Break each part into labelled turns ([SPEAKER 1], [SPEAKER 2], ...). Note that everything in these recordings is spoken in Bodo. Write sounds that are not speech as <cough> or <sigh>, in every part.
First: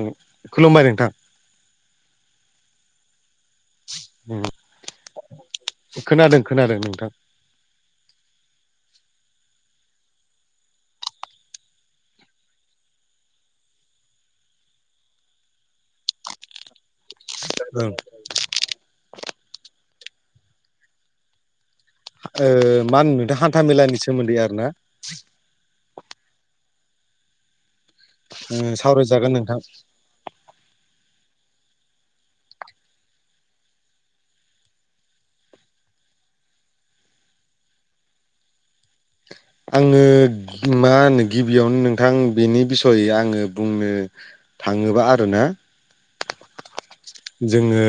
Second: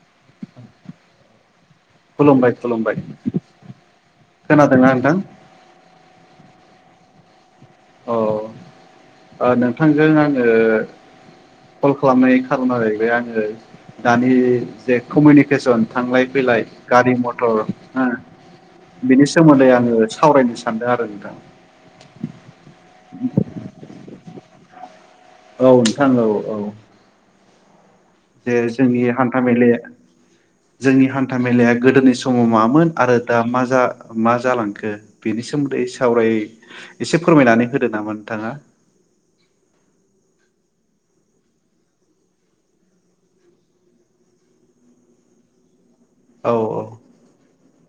[SPEAKER 1] औ खुलुमबाय नोंथां।
[SPEAKER 2] खुलुमबाय खुलुमबाय खोनादोंना नोंथां।
[SPEAKER 1] खोनादों खोनादों नोंथां।
[SPEAKER 2] अ नोंथांजों आङो। कल खालामनायनि खारना जाहैबाय आङो दानि जे कमिउनिकेसन थांलाय फैलाय। गारि मटर। बिनि सोमोन्दै आङो सावरायनो सानदों आरो नोंथां।
[SPEAKER 1] मा होनो नोंथां हान्था मेलानि सोमोन्दै आरोना।
[SPEAKER 2] औ नोंथां औ औ। जे जोंनि
[SPEAKER 1] सावरायजागोन
[SPEAKER 2] हान्था
[SPEAKER 1] नोंथां
[SPEAKER 2] मेलाया जोंनि हान्था मेलाया गोदोनि समाव मामोन आरो दा मा मा जालांखो बेनि सोमोन्दै सावराय। एसे फोरमायनानै होदो नामा नोंथाङा।
[SPEAKER 1] आङो मा होनो गिबियावनो नोंथां बेनि बिसय आङो बुंनो थाङोबा आरोना।
[SPEAKER 2] औ औ।
[SPEAKER 1] जोङो।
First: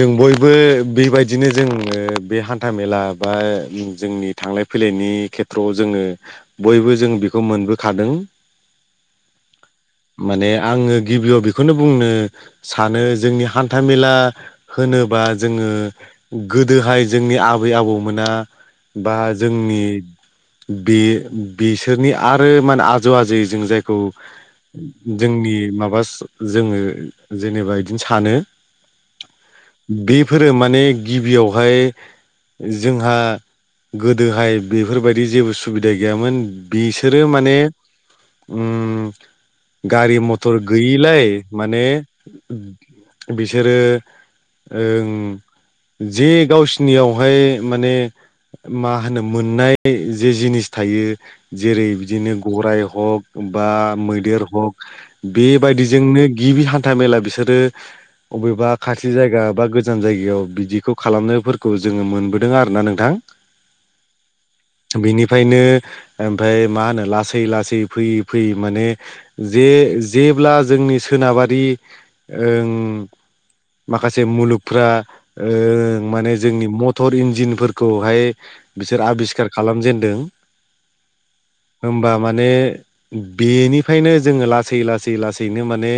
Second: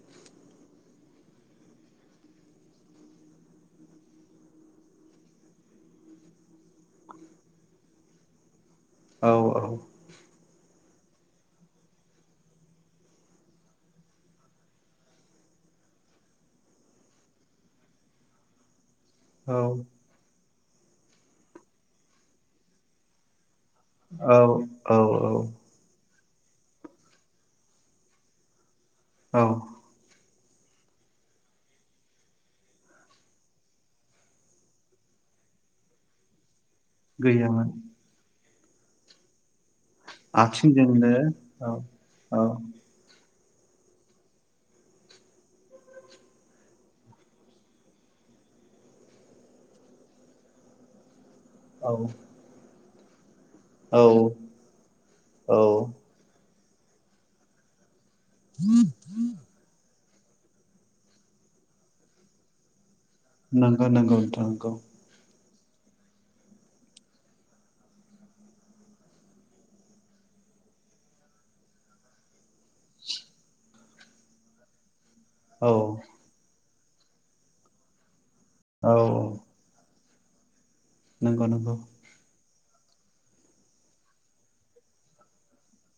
[SPEAKER 1] जों बयबो बेबायदिनो जोङो बे हान्था मेला बा जोंनि थां थांलाय फैलायनि खेथ्रआव जोङो बयबो जों बेखौ मोनबोखादों।
[SPEAKER 2] औ औ।
[SPEAKER 1] माने आङो गिबियाव बेखौनो बुंनो सानो जोंनि हान्थामेला। होनोबा जोङो गोदोहाय जोंनि आबै आबौमोना। बा
[SPEAKER 2] औ
[SPEAKER 1] जोंनि बे बिसोरनि आरो माने आजौ आजै। जों जायखौ
[SPEAKER 2] औ
[SPEAKER 1] जोंनि माबा जोङो जेनेबा बिदिनो सानो।
[SPEAKER 2] औ।
[SPEAKER 1] फोरो माने गिबियावहाय जोंहा गोदोहाय बेफोरबायदि जेबो सुबिदा गैयामोन बिसोरो माने
[SPEAKER 2] गैयामोन
[SPEAKER 1] उम गारि मथर
[SPEAKER 2] आथिंजोंनो
[SPEAKER 1] गैयिलाय
[SPEAKER 2] औ
[SPEAKER 1] माने
[SPEAKER 2] औ
[SPEAKER 1] बिसोरो ओं जे गावसिनियावहाय माने मा होनो मोननाय जे जिनिस थायो जेरै बिदिनो गराय हक बा
[SPEAKER 2] औ
[SPEAKER 1] मैदेर हक
[SPEAKER 2] औ
[SPEAKER 1] बेबायदिजोंनो गिबि हान्था मेला बिसोरो अबेबा खाथि जायगा बा गोजान जायगायाव बिदिखौ खालामनायफोरखौ जोङो मोनबोदों आरोना नोंथां ।
[SPEAKER 2] नांगौ नांगौ नोंथां नंगौ
[SPEAKER 1] ओमफ्राय ओमफाय मा होनो लासै लाै फैयै फैयै माने जे जे जेब्ला जोंनि सोनाबारि ओं माखासे मुलुगफ्रा ओ
[SPEAKER 2] औ
[SPEAKER 1] माने जोंनि मटर इन्जिनफोरखौहाय
[SPEAKER 2] औ
[SPEAKER 1] बिसोर आबिस्खार खालामजेनदों
[SPEAKER 2] नंगौ नंगौ
[SPEAKER 1] होनबा माने बेनिफ्रायनो जोङो लासै लासै लासैनो माने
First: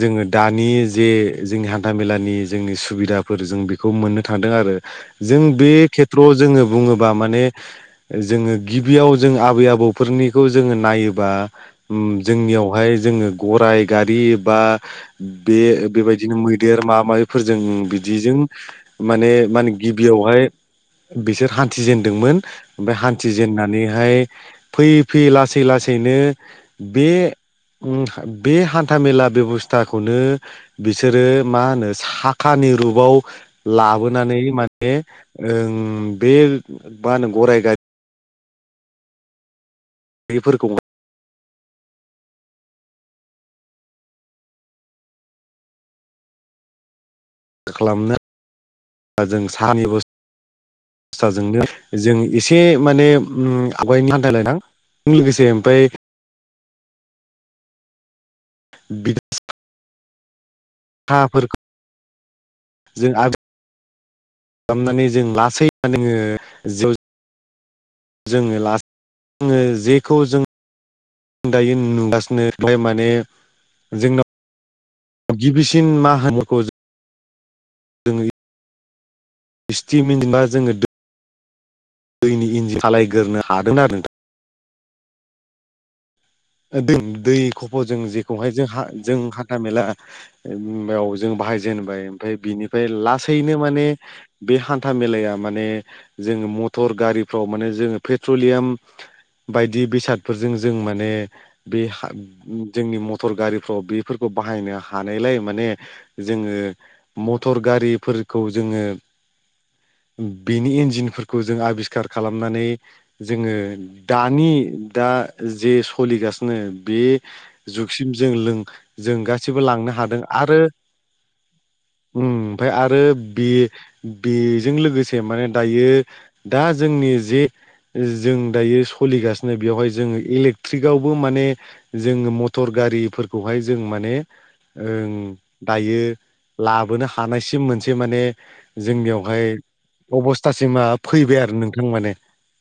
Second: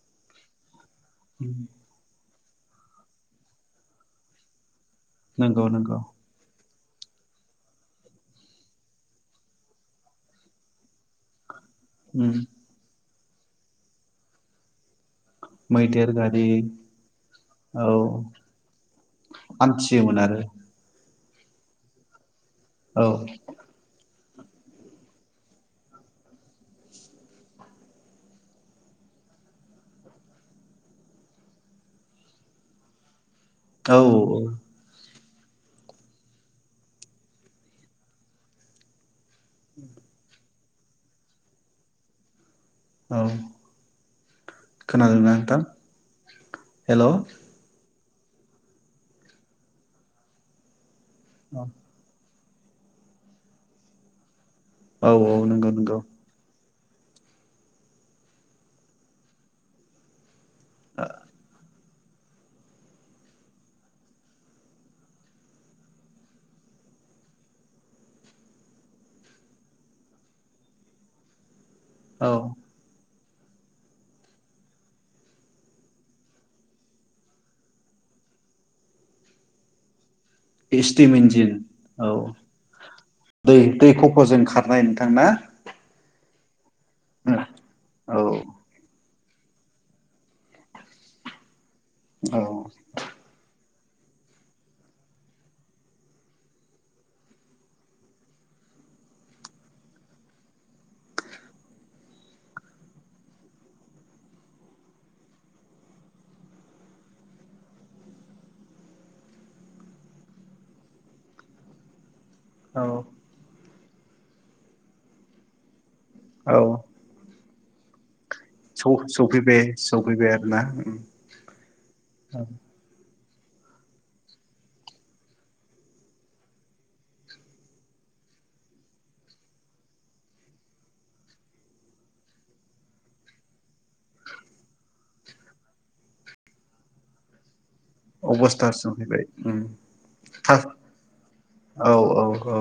[SPEAKER 1] जोङो दानि जे जोंनि हान्था मेलानि जोंनि सुबिदाफोर जों बेखौ मोननो थांदों आरो जों
[SPEAKER 2] नंगौ
[SPEAKER 1] बे
[SPEAKER 2] नंगौ
[SPEAKER 1] खेथ्रआव जोङो बुङोबा माने जोङो गिबियाव जों आबै आबौफोरनिखौ जोङो नायोबा
[SPEAKER 2] उम
[SPEAKER 1] जोंनियावहाय जोङो गराइ गारि बा बे
[SPEAKER 2] मैदेर
[SPEAKER 1] बेबायदिनो
[SPEAKER 2] गारि
[SPEAKER 1] मै गदेर माबा माबिफोरजों
[SPEAKER 2] औ
[SPEAKER 1] बिदिजों माने मा होन
[SPEAKER 2] हान्थियोमोन आरो
[SPEAKER 1] गिबियावहाय बिसोर हान्थिजेनदोंमोन ओमफ्राय
[SPEAKER 2] औ
[SPEAKER 1] हान्थिजेनन्नानैहाय फैयै फैयै लासै लासैनो बे बे हान्था मेला बेबस्थाखौनो बिसोरो मा होनो साखानि रुपाव
[SPEAKER 2] औ
[SPEAKER 1] लाबोनानै माने ओं बे मा होनो गराय गारि
[SPEAKER 2] उ
[SPEAKER 1] फोरखौ
[SPEAKER 2] औ खोनादोंना नोंथां हेल'
[SPEAKER 1] खालामनो जों साहानि <unintelligible> जों एसे माने उ आवगायनि <unintelligible>
[SPEAKER 2] औ औ
[SPEAKER 1] लोगोसे
[SPEAKER 2] नंगौ
[SPEAKER 1] ओमफ्राय
[SPEAKER 2] नंगौ
[SPEAKER 1] <unintelligible> साहाफोरखौ <unintelligible> जों <unintelligible> खालामनानै जों लासै <unintelligible> जोङो लास जेखौ जों दायो
[SPEAKER 2] औ
[SPEAKER 1] नुगासिनो ओमफ्राय माने जोंनाव गिबिसिन मा <unintelligible> जोङो स्टिम इन्जिन बा जोङो
[SPEAKER 2] एसटिम इन्जिन औ
[SPEAKER 1] दैनि इन्जिन सालायग्रोनो
[SPEAKER 2] दै
[SPEAKER 1] हादों
[SPEAKER 2] दै
[SPEAKER 1] आरो नोंथां
[SPEAKER 2] खफ'जों खारनाय नोंथां ना
[SPEAKER 1] दै खफ'जों
[SPEAKER 2] औ
[SPEAKER 1] जेखौहाय जों जों हाथा मेलायाव जों बाहायज जेनबाय ओमफाय
[SPEAKER 2] औ
[SPEAKER 1] बिनिफाय लासैनो माने बे हान्था मेलाया माने जोङो मटर गारिफ्राव माने जोङो पेट्रलियाम बायदि बेसादफोरजों जों माने बे हा जोंनि मथर गारिफ्राव बेफोरखौ बाहायनो हानायलाय माने ज जोङो मटर गारिफोरखौ जोङो
[SPEAKER 2] <unintelligible>
[SPEAKER 1] बेनि इन्जिनफोरखौ जों आबिस्खार खालामनानै
[SPEAKER 2] औ
[SPEAKER 1] जोङो दानि दा जे सोलिगासिनो
[SPEAKER 2] औ
[SPEAKER 1] बे जुगसिम जों लों
[SPEAKER 2] सौ
[SPEAKER 1] जों गासिबो
[SPEAKER 2] सौफैबाय
[SPEAKER 1] लांनो हादों
[SPEAKER 2] सौफैबाय
[SPEAKER 1] आरो
[SPEAKER 2] आरोना
[SPEAKER 1] उम ओमफाय आरो बे बेजों लोगोसे माने दायो दा जोंनि जे जों दायो सलिगासिनो बेवहाय जोङो इले एट्रिकआवबो माने जोङो मटर गारिफोरखौहाय जों माने ओ दायो लाबोनो हानायसिम मोनसे माने
[SPEAKER 2] अबस्थार सफैबाय
[SPEAKER 1] जोंनियावहाय
[SPEAKER 2] उम थाब
[SPEAKER 1] अबस्थासिमा फैबाय आरो नोंथां
[SPEAKER 2] औ
[SPEAKER 1] माने
[SPEAKER 2] औ औ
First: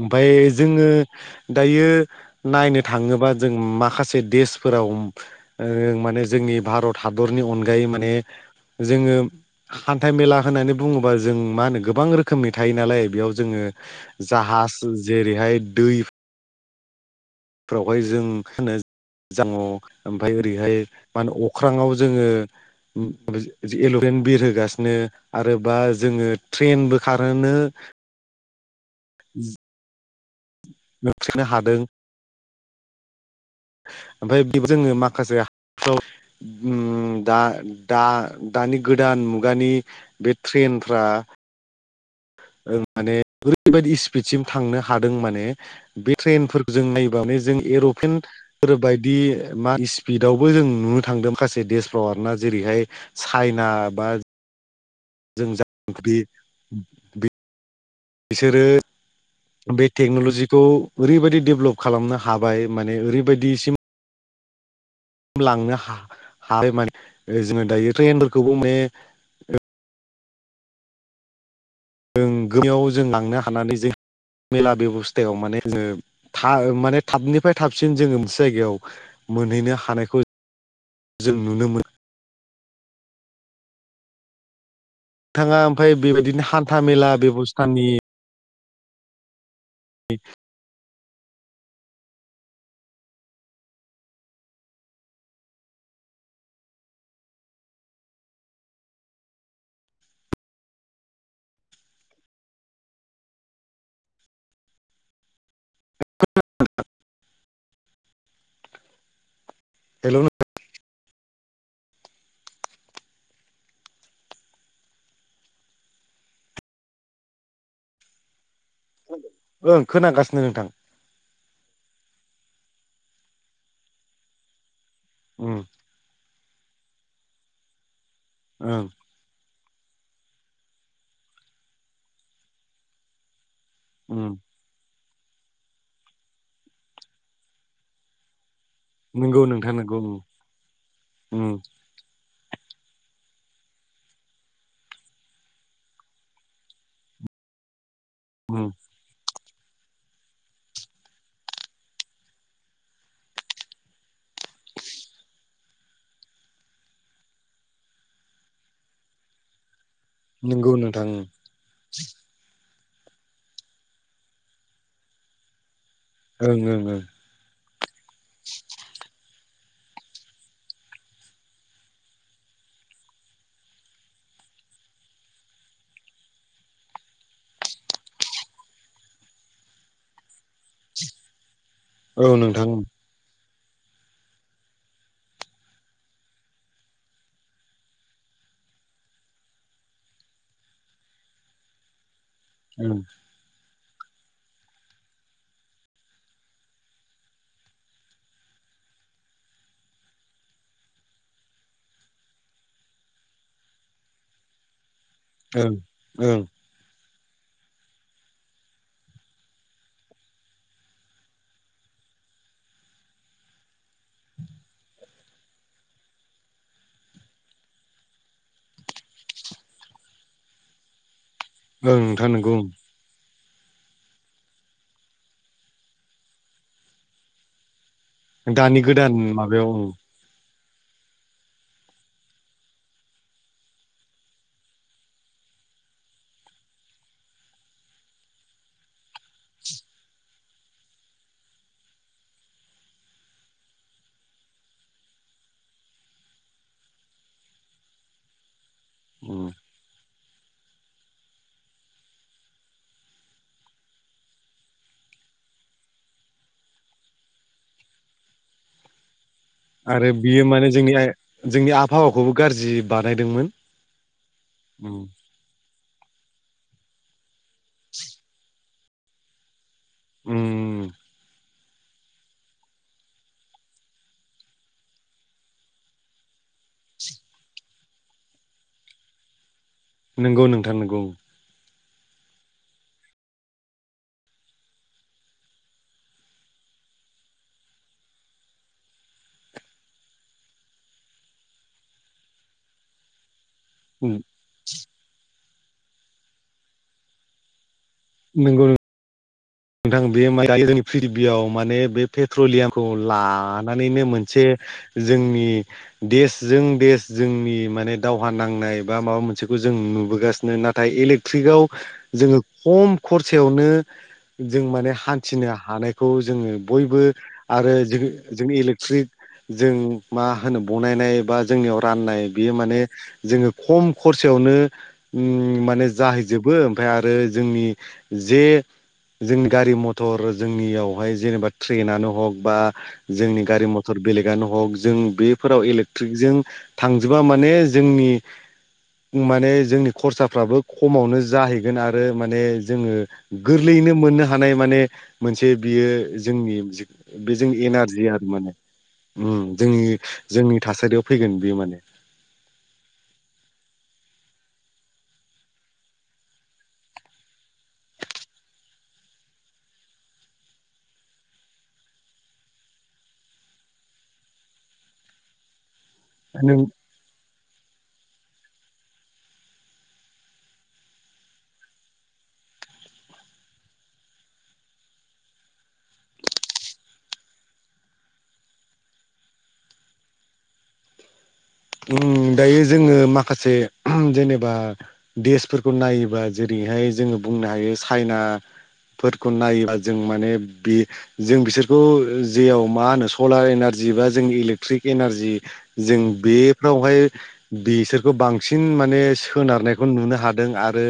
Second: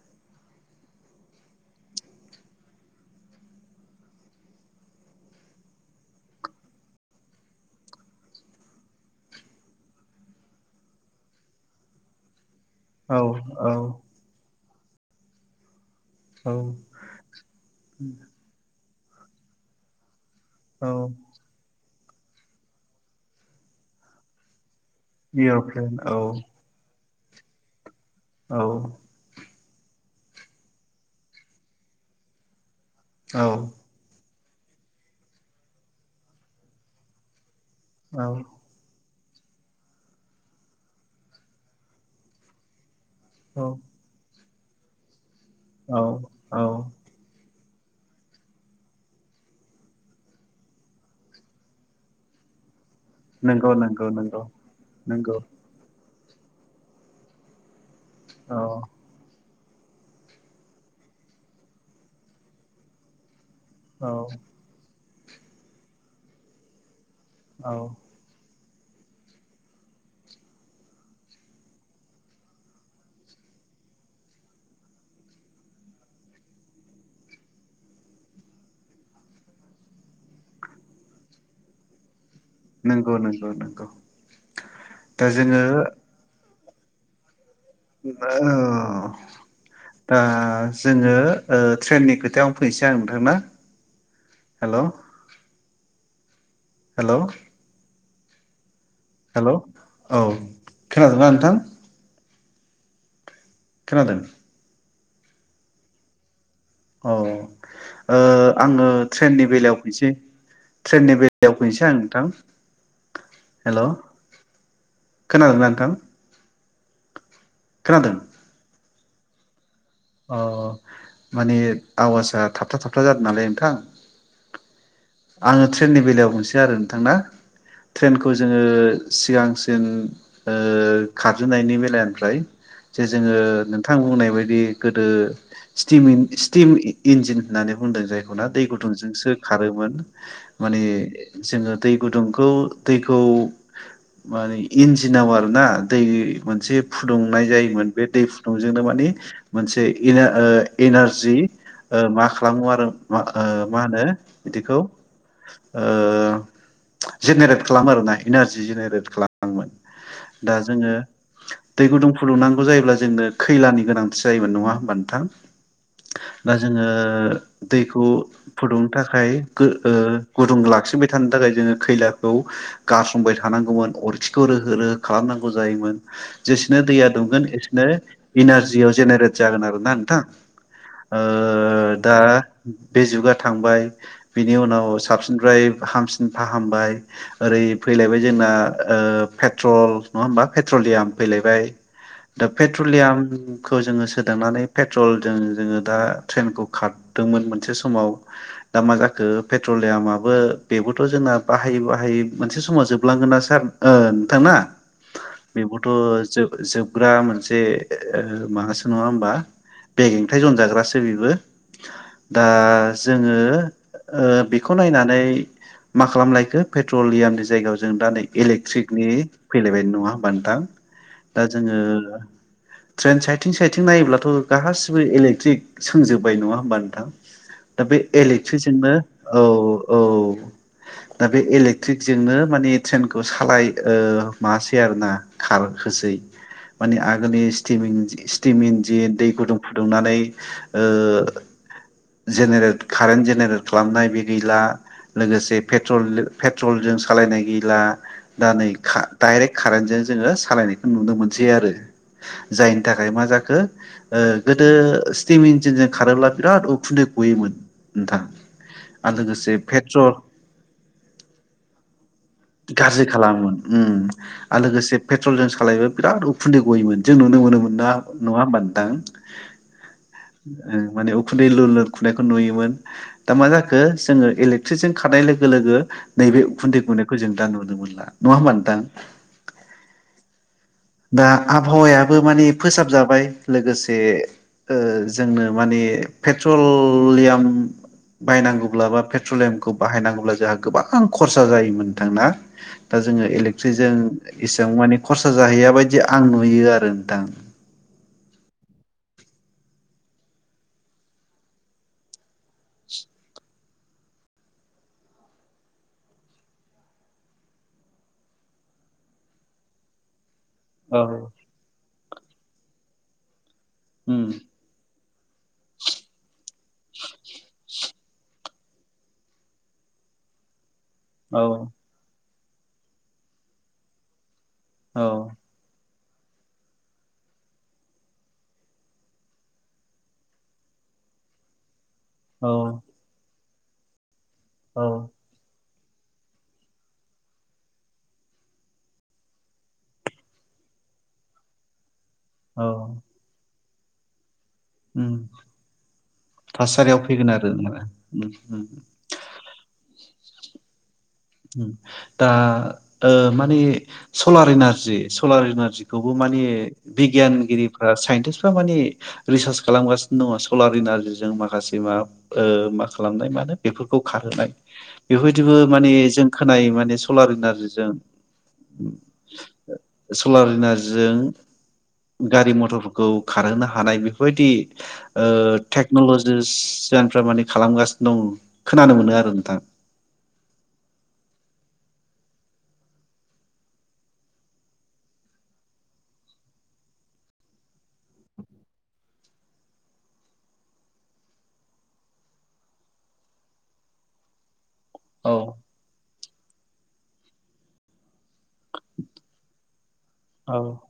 [SPEAKER 1] ओमफाय जोङो दायो नायनो थाङोबा जों माखासे देसफोराव ओ माने जोंनि बे भारत हादरनि अनगायै माने जोङो हान्थाइ मेला होननानै बुङोबा जों मा होनो गोबां रोखोमनि थायो नालाय
[SPEAKER 2] औ
[SPEAKER 1] बेयाव जोङो
[SPEAKER 2] औ
[SPEAKER 1] जाहाज जेरैहाय दै
[SPEAKER 2] औ
[SPEAKER 1] फोरावहाय जों मा होनो जाङ ओमफफ्राय ओरैहाय
[SPEAKER 2] औ
[SPEAKER 1] मा होनो अख्रांआव जोङो एल'फेन बिरहोगासिनो नो आरोबा
[SPEAKER 2] एर'प्लेन औ
[SPEAKER 1] जोङो ट्रेनबो खारहोनो
[SPEAKER 2] औ
[SPEAKER 1] <unintelligible> मिथ्रिकनो हादों
[SPEAKER 2] औ
[SPEAKER 1] आमफाय जोङो माखासे <unintelligible> उम दा दा
[SPEAKER 2] औ
[SPEAKER 1] दानि गोदो गोदान मुगानि बे ट्रेनफ्रा ओ माने ओरैबायदि स्पिडसिम थांनो हादों माने बे
[SPEAKER 2] औ औ
[SPEAKER 1] ट्रेनफोरजों नायबानो जों एर'प्लेनफोरबायायदि मा स्पिडावबो जों नुनो थांदों माखासे देशफ्राव आर ना जेरैहाय चाइना
[SPEAKER 2] नंगौ नंगौ
[SPEAKER 1] बा
[SPEAKER 2] नंगौ नंगौ
[SPEAKER 1] जों जा बिसोरो
[SPEAKER 2] औ
[SPEAKER 1] बे टेक्न'ल'जिखौ ओरैबायाददि डेभलप खालामनो हाबाय माने ओरैबायदि
[SPEAKER 2] औ
[SPEAKER 1] लांनो हाबाय मान जोङो
[SPEAKER 2] औ
[SPEAKER 1] दायो ट्रेनफोरखौबो माने जों गोमायाव जों लांनो हानानै जों मेला बेबस्थायाव माने जोङो थ माने थाबनिफ्राय थाबसिन जोङो मोनसे जायगायाव मोनहैनो हानायखौ जों नुनो मोनो
[SPEAKER 2] नंगौ नंगौ नंगौ दा
[SPEAKER 1] नोंथाङा
[SPEAKER 2] जोङो
[SPEAKER 1] ओमफफ्राय बेबायदिनो हान्था मेला बेबस्था
[SPEAKER 2] अ दा जोङो ट्रेननि खोथायावं फैनोसै आ मोनथांना हेल' हेल' हेल' औ खोनादोंना नोंथां खोनादों औ ओ आङो ट्रेननि बेलायाव फैसै
[SPEAKER 1] हेल'
[SPEAKER 2] ट्रेननि बेलायाव फैनोसै आं नोंथां हेल' खोनादोंना नोंथां खोनादों
[SPEAKER 1] ओं
[SPEAKER 2] अ
[SPEAKER 1] खोनागासिनो नोंथां
[SPEAKER 2] माने आवाज ओ थाबथा थाबथा जादों नालाय नोंथां
[SPEAKER 1] उम
[SPEAKER 2] आङो ट्रेननि बेलायाव मोनसे आरो नोंथांना ट्रेनखौ जोङो
[SPEAKER 1] ओं
[SPEAKER 2] सिगां जों खारजेननायनि बेलनिफ्राय जे जोङो नोंथां
[SPEAKER 1] उम
[SPEAKER 2] बुंनाय बायदि गोदो सितिम सितिम इनजिन होननानै बुंदों जायखौना गुदुंसो
[SPEAKER 1] नंगौ नोंथां
[SPEAKER 2] खारोमोन
[SPEAKER 1] नंगौ उम
[SPEAKER 2] माने
[SPEAKER 1] उम
[SPEAKER 2] जोङो दै गुदुं खौ दैखौ माने इन्जिनाव आरो ना दै मोनसे फुदुंनाय जायोमोन बे दै
[SPEAKER 1] उम
[SPEAKER 2] फुदुंजोंनो माने मोनसे ओ इनारजि ओ मा खालामो आरो ओ मा होनो बिदिखौ ओ जेनेरेट खालामो आरोना इनारजि जेनेरेट खालामोमोन दा
[SPEAKER 1] नंगौ
[SPEAKER 2] जोङो
[SPEAKER 1] नोंथां ओं
[SPEAKER 2] दै गुदुं फुदुंनांगौ जायोब्ला जोंनो खैलानि गोनां सै जायोमोना नंआ होमबा नोंथां दा जोङो
[SPEAKER 1] ओं ओं
[SPEAKER 2] दैखौ फुदुंनो थाखाय ओ गुदुं लाखिनबाय थानो थाखाय जोङो खैलाखौ गारसंबाय थानांगौमोन अरथखखौ खालामनांगौ जायोमोन जेसेनो दैया दुंगोन एसेनो इनारजि याव जेनेरेट जागोन आरोना नोंथां ओ दा
[SPEAKER 1] औ नोंथां
[SPEAKER 2] बे जुगा थांबाय बिनि उनाव साबसिननिफ्राय हामसिन फाहामबाय ओरै फैलायबाय जों आ ओ पेट्रल नङा हबा पेट्रलियाम फैलायबाय दा
[SPEAKER 1] ओं
[SPEAKER 2] पेट्रलियाम खौ जोङो सोदांनानै पेट्रल जों जोङो दा ट्रेनखौ खारदोंमोन मोनसे समाव दा मा जाखो पेट्रलियामाबो बेबोथ' जोंना बाहायै बाहायै मोनसे समाव जोबलांगोन ना सार ओ नोंथां
[SPEAKER 1] ओं
[SPEAKER 2] बेबोथ'
[SPEAKER 1] ओं
[SPEAKER 2] जोबग्रा मोनसे मासो नङा होमबा बेगेेंथायाइ जनजाग्रासो बेबो दा जोङो ओ बेखौ नायनानै मा खालामलायखो पेट्रलियामनि जायगायाव जों दा नै इलेक्ट्रिकनि फैलायबाय नङा होमबा नोंथां दा जोङो
[SPEAKER 1] ओं नोंथां नंगौ
[SPEAKER 2] ट्रेन साइद सायथिं सायथिं नायोब्लाथ' गासिबो इलेक्ट्रिक सोंजोबबाय नङा होमबा नोंथां दा बे इलेक्ट्रिक
[SPEAKER 1] दानि
[SPEAKER 2] जोंनो
[SPEAKER 1] गोदान
[SPEAKER 2] औ
[SPEAKER 1] माबायाव ओं
[SPEAKER 2] औ दा बे इलेक्ट्रिक जोंनो माने ट्रेनखौ सालाय ओ माबासै आरो ना खार होसै माने आगोलनि स्थिमिं स्टिम इन्जि दै गुदुं फुदुंनानै ओ जेनेरेट कारेन्ट जेनेरेल खालामनाय बे गैला लोगोसेे पेट्रोल पेट्रलजों जों सालायनाय गैला दा नै
[SPEAKER 1] उम
[SPEAKER 2] डाइरेक्ट कारेन्टजों जोङो सालायनायखौ नुनो मोनसै आरो जायनि थाखाय मा जाखो गोदो स्टिम इन्जिनजों खारोब्ला बिराद उखुन्दै गयोमोन नोंथां आरो लोगोसे
[SPEAKER 1] आरो
[SPEAKER 2] पेट्रल
[SPEAKER 1] बियो माने जोंनि जोंनि आबहावाखौबो
[SPEAKER 2] गाज्रि
[SPEAKER 1] बानायदोंमोन
[SPEAKER 2] खालामोन ओम आरो लोगोसे
[SPEAKER 1] उम
[SPEAKER 2] पेट्रलजों सालायब्ला बिराद उखुन्दै गयोमोन जों नुनो मोनोमोन <unintelligible> ओम
[SPEAKER 1] उम
[SPEAKER 2] माने उखुन्दै लोर लोर खुनायखौ नुयोमोन दा मा जाखो जोङो इलेकट्रिक जों खारनाय लोगो लोगो नैबे उखुन्दै गुनायखौ जों दा नुनो मोनला नङा होमबा नोंथां
[SPEAKER 1] नंगौ नोंथां नंगौ
[SPEAKER 2] दा आबहावायाबो माने फोसाबजाबाय लोगोसे जोंनो माने पेट्रलियाम बाहायनांगौब्ला बा पेट्रलियामखौ बाहायनांगौब्ला जोंहा गोबां खरसा जायोमोन नोंथांना दा जोङो इलेकट्रिक जों इसेबां माने खरसा जाहैया बायदि आं नुयो आरो नोंथां
[SPEAKER 1] नंगौ नों नोंथां बे म जोंनि प्रिबियाव माने बे पेट्रलियामखौ लानानैनो मोनसे जोंनि देशजों देश जोंनि माने दावहा नांनाय बा माबा मोनसेखौ जों नुबोगासिनो नाथाय
[SPEAKER 2] औ
[SPEAKER 1] इलेट्रिक आव जोङो खम खरसायावनो
[SPEAKER 2] उम
[SPEAKER 1] जों माने हा नथिनो हानायखौ जोङो बयबो आरो जों जों इलेक्ट्रिक जों मा होनो बनायनाय
[SPEAKER 2] औ
[SPEAKER 1] बा जोंनियाव राननाय बेयो माने जोङो खम खरसायावनो
[SPEAKER 2] औ
[SPEAKER 1] ओम माने जाहैजोबो ओमफ्राय आरो जोंनि जे जोंनि गारि मथर जोंनियावहाय जेनेबा ट्रेनानो हक बा
[SPEAKER 2] औ
[SPEAKER 1] जोंनि गारि मथर बेलेगआनो
[SPEAKER 2] औ
[SPEAKER 1] जों बेफोराव इलेक- ट्रिकजों थांजोबा माने जोंनि माने जोंनि खरसाफ्राबो खमावनो जाहैगोन आरो माने जोङो
[SPEAKER 2] औ
[SPEAKER 1] गोरलैयैनो मोननो हा- नाय माने
[SPEAKER 2] उम
[SPEAKER 1] मोनसे बियो जोंनि
[SPEAKER 2] थासारियाव फैगोन
[SPEAKER 1] बे
[SPEAKER 2] आरो
[SPEAKER 1] जों एनारजि आरो
[SPEAKER 2] उम
[SPEAKER 1] माने
[SPEAKER 2] उम
[SPEAKER 1] उम जोंनि जोंनि थासारियाव फैगोन बेयो माने
[SPEAKER 2] दा ओ माने सलार इनारजि सलार इनारजिखौबो माने बिगियानगिरिफ्रा साइन्टिस्टफ्रा माने रिसार्च खालामगासिनो दङ सलार इनारजिजों माखासे मा ओ मा खालामनाय मानो बेफोरखौ खार- होनाय बेफोरबायदिबो माने जों
[SPEAKER 1] नों
[SPEAKER 2] खोनायो माने सलार इनारजिजों सलार इनारजिजों गारि मथरफोरखौ खारहोनो हानाय बेफोरबायदि ओ टेक्नलजिस सिगानफोरा माने खालामगासिनो दं खोनानो मोनो आरो नोंथां
[SPEAKER 1] उम दायो जोङो माखासे जेनेबा देसफोरखौ नायोबा जेरै बेहाय जोङो बुंनो हायो चाइना फोरखौ नायोबा जों माने बे जों बिसोरखौ जेयाव मा होनो सलार एनारजि जिबा जों इलेकट्रिक एनारजि
[SPEAKER 2] औ
[SPEAKER 1] जों बे फ्रोवहाय बिसोरखौ बांसिन माने सोनारनाय खौ नुनो हादों
[SPEAKER 2] औ
[SPEAKER 1] आरो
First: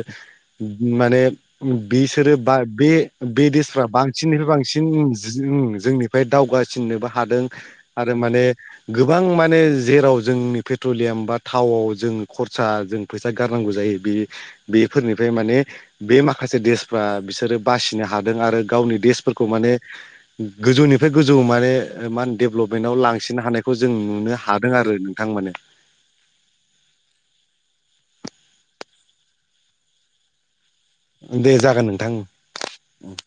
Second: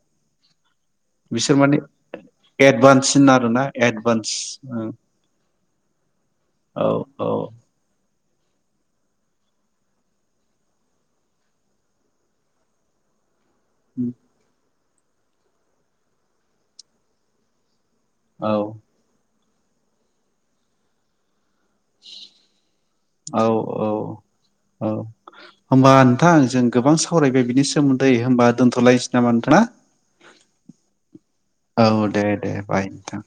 [SPEAKER 1] माने
[SPEAKER 2] बिसोर माने
[SPEAKER 1] बिसोरो बा बे
[SPEAKER 2] एडभान्ससिन आरोना
[SPEAKER 1] बेेश्रा
[SPEAKER 2] एडभान्स
[SPEAKER 1] बांसिननिफ्राय बांसिन <unintelligible> जोंनिफ्राय
[SPEAKER 2] औ
[SPEAKER 1] दावगासिननोबो हादों आरो माने गोबां माने जेराव जोंनि पेट्रलियाम बा थावाव जों खरसा जों फैसा गारनांगौ जायो बे बेफोरनिफ्राय माने बे माखासे देसफ्रा बिसोरो बासिनो हादों
[SPEAKER 2] औ
[SPEAKER 1] आरो गावनि देस फोरखौ माने गोजौनिफ्राय गोजौ मा माने मा होनो डेभलपमेन्टाव
[SPEAKER 2] औ
[SPEAKER 1] लांसिननो हानायखौ जों
[SPEAKER 2] औ
[SPEAKER 1] नुनो हादों आरो नोंथां माने।
[SPEAKER 2] होमबा नोंथां जों गोबां सावरायबाय बिनि सोमोन्दै होमबा दोनथ'लायनोसै नामा नोंथाङा?
[SPEAKER 1] दे जागोन
[SPEAKER 2] औ
[SPEAKER 1] नोंथां
[SPEAKER 2] दे-दे बाय नोंथां।